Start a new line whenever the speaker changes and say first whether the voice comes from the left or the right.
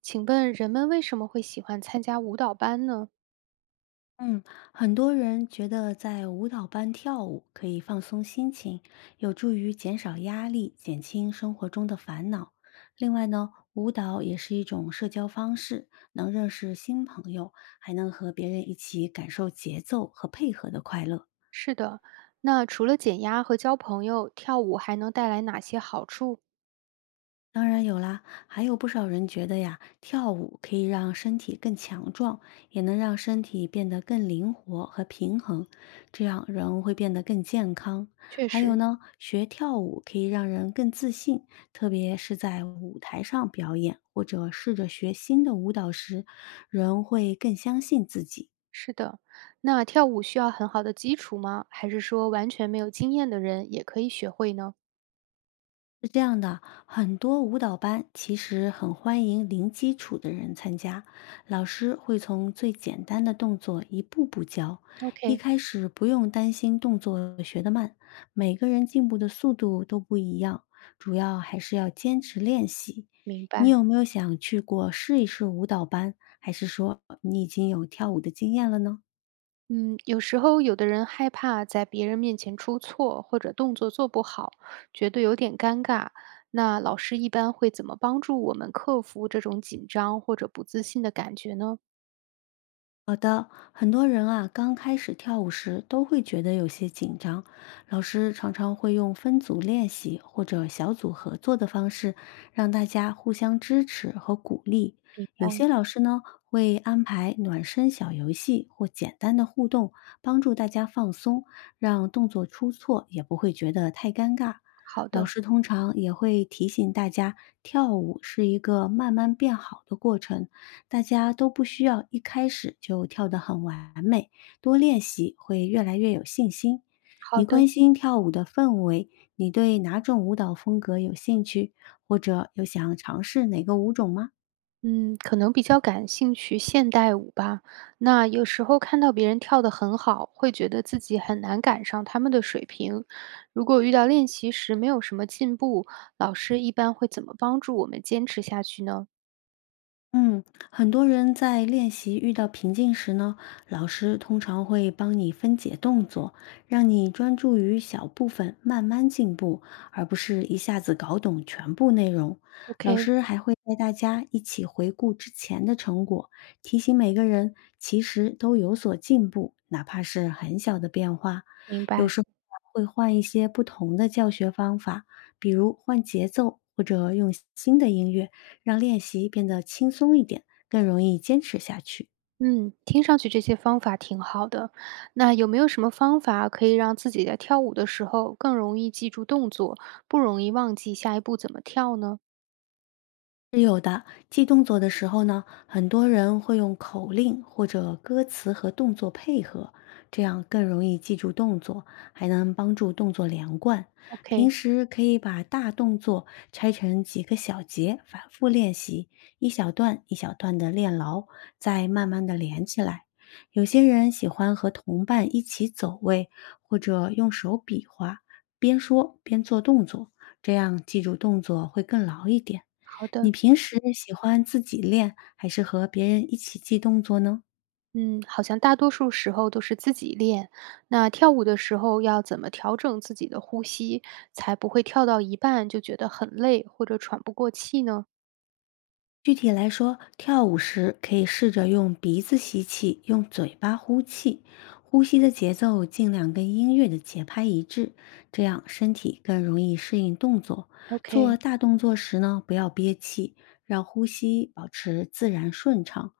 right: 请问人们为什么会喜欢参加舞蹈班呢？
left: 嗯，很多人觉得在舞蹈班跳舞可以放松心情，有助于减少压力，减轻生活中的烦恼。另外呢，舞蹈也是一种社交方式，能认识新朋友，还能和别人一起感受节奏和配合的快乐。
right: 是的，那除了减压和交朋友，跳舞还能带来哪些好处？
left: 当然有啦，还有不少人觉得呀，跳舞可以让身体更强壮，也能让身体变得更灵活和平衡，这样人会变得更健康。
right: 确
left: 还有
right: 实
left: 呢，学跳舞可以让人更自信，特别是在舞台上表演或者试着学新的舞蹈时，人会更相信自己。
right: 是的，那跳舞需要很好的基础吗？还是说完全没有经验的人也可以学会呢
left: 是这样的，很多舞蹈班其实很欢迎零基础的人参加，老师会从最简单的动作一步步教，一
right: ？OK，
left: 开始不用担心动作学得慢，每个人进步的速度都不一样，主要还是要坚持练习。
right: 明
left: 你
right: 白。
left: 有没有想去过试一试舞蹈班，还是说你已经有跳舞的经验了呢？
right: 嗯，有时候有的人害怕在别人面前出错或者动作做不好，觉得有点尴尬。那老师一般会怎么帮助我们克服这种紧张或者不自信的感觉呢？
left: 好的，很多人啊，刚开始跳舞时都会觉得有些紧张。老师常常会用分组练习或者小组合作的方式，让大家互相支持和鼓励。有些老师呢，会安排暖身小游戏或简单的互动，帮助大家放松，让动作出错也不会觉得太尴尬。
right: 好
left: 老
right: 的，
left: 师通常也会提醒大家，跳舞是一个慢慢变好的过程。大家都不需要一开始就跳得很完美，多练习会越来越有信心。
right: 好
left: 你关
right: 的，
left: 心跳舞的氛围，你对哪种舞蹈风格有兴趣，或者有想尝试哪个舞种吗？
right: 嗯，可能比较感兴趣现代舞吧。那有时候看到别人跳得很好，会觉得自己很难赶上他们的水平。如果遇到练习时没有什么进步，老师一般会怎么帮助我们坚持下去呢
left: 嗯，很多人在练习遇到瓶颈时呢，老师通常会帮你分解动作，让你专注于小部分，慢慢进步，而不是一下子搞懂全部内容。老
right: ？OK，
left: 师还会带大家一起回顾之前的成果，提醒每个人其实都有所进步，哪怕是很小的变化。
right: 明
left: 有
right: 白。
left: 时候啊会换一些不同的教学方法，比如换节奏或者用新的音乐。让练习变得轻松一点，更容易坚持下去。
right: 嗯，听上去这些方法挺好的。那有没有什么方法可以让自己在跳舞的时候更容易记住动作，不容易忘记下一步怎么跳呢
left: 是有的，记动作的时候呢，很多人会用口令或者歌词和动作配合，这样更容易记住动作，还能帮助动作连贯。平
right: ？OK，
left: 时可以把大动作拆成几个小节，反复练习，一小段一小段的练牢，再慢慢的连起来。有些人喜欢和同伴一起走位，或者用手比划，边说边做动作，这样记住动作会更牢一点。
right: 好
left: 你
right: 的。
left: 平时喜欢自己练，还是和别人一起记动作呢？
right: 嗯，好像大多数时候都是自己练。那跳舞的时候要怎么调整自己的呼吸，才不会跳到一半就觉得很累或者喘不过气呢
left: 具体来说，跳舞时可以试着用鼻子吸气，用嘴巴呼气，呼吸的节奏尽量跟音乐的节拍一致，这样身体更容易适应动作。做
right: ？OK，
left: 大动作时呢，不要憋气，让呼吸保持自然顺畅。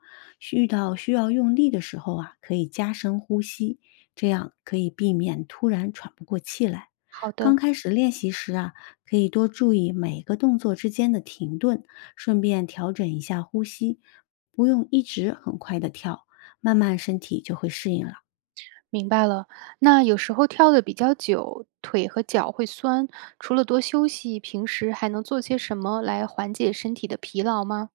left: 遇到需要用力的时候啊，可以加深呼吸，这样可以避免突然喘不过气来。
right: 好
left: 刚
right: 的，
left: 开始练习时啊，可以多注意每个动作之间的停顿。顺便调整一下呼吸，不用一直很快的跳，慢慢身体就会适应了。
right: 明白了。那有时候跳的比较久，腿和脚会酸，除了多休息，平时还能做些什么来缓解身体的疲劳吗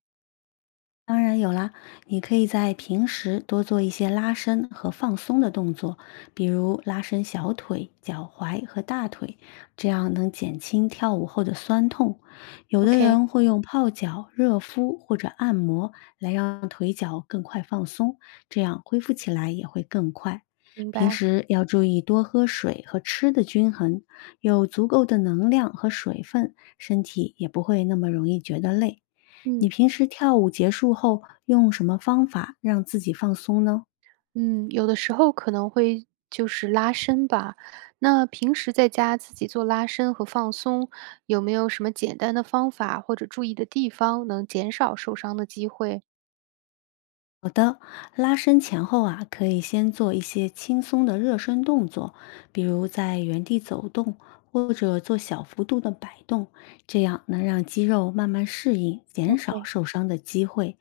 left: 当然有啦，你可以在平时多做一些拉伸和放松的动作，比如拉伸小腿、脚踝和大腿，这样能减轻跳舞后的酸痛。有的
right: ？OK，
left: 人会用泡脚、热敷或者按摩来让腿脚更快放松，这样恢复起来也会更快。
right: 明
left: 平
right: 白。
left: 时要注意多喝水和吃的均衡，有足够的能量和水分，身体也不会那么容易觉得累。你
right: 嗯。
left: 平时跳舞结束后用什么方法让自己放松呢？
right: 嗯，有的时候可能会就是拉伸吧。那平时在家自己做拉伸和放松，有没有什么简单的方法或者注意的地方，能减少受伤的机会
left: 好的，拉伸前后啊，可以先做一些轻松的热身动作，比如在原地走动或者做小幅度的摆动，这样能让肌肉慢慢适应，减少
right: ？OK，
left: 受伤的机会。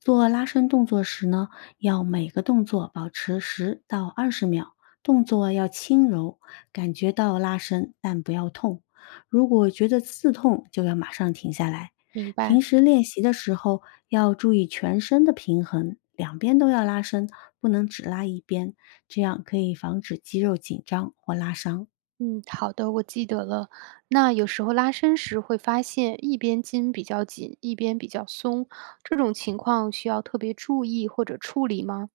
left: 做拉伸动作时呢，要每个动作保持10到20秒，动作要轻柔，感觉到拉伸但不要痛。如果觉得刺痛，就要马上停下来。
right: 明
left: 平
right: 白。
left: 时练习的时候要注意全身的平衡，两边都要拉伸，不能只拉一边，这样可以防止肌肉紧张或拉伤。
right: 嗯，好的，我记得了。那有时候拉伸时会发现一边筋比较紧，一边比较松，这种情况需要特别注意或者处理吗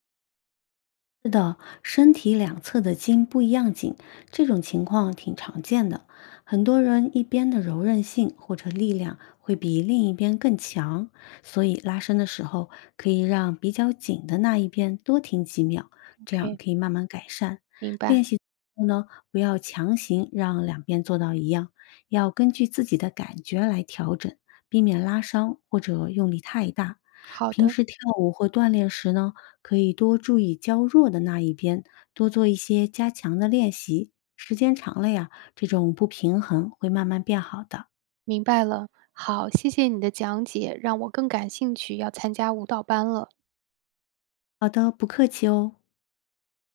left: 是的，身体两侧的筋不一样紧，这种情况挺常见的。很多人一边的柔韧性或者力量会比另一边更强，所以拉伸的时候可以让比较紧的那一边多停几秒，这样
right: ？OK，
left: 可以慢慢改善。
right: 明白。
left: 练习后呢，不要强行让两边做到一样，要根据自己的感觉来调整，避免拉伤或者用力太大。
right: 好
left: 平
right: 的。
left: 时跳舞或锻炼时呢，可以多注意较弱的那一边，多做一些加强的练习。时间长了呀，这种不平衡会慢慢变好的。
right: 明白了，好，谢谢你的讲解，让我更感兴趣要参加舞蹈班了。
left: 好的，不客气哦。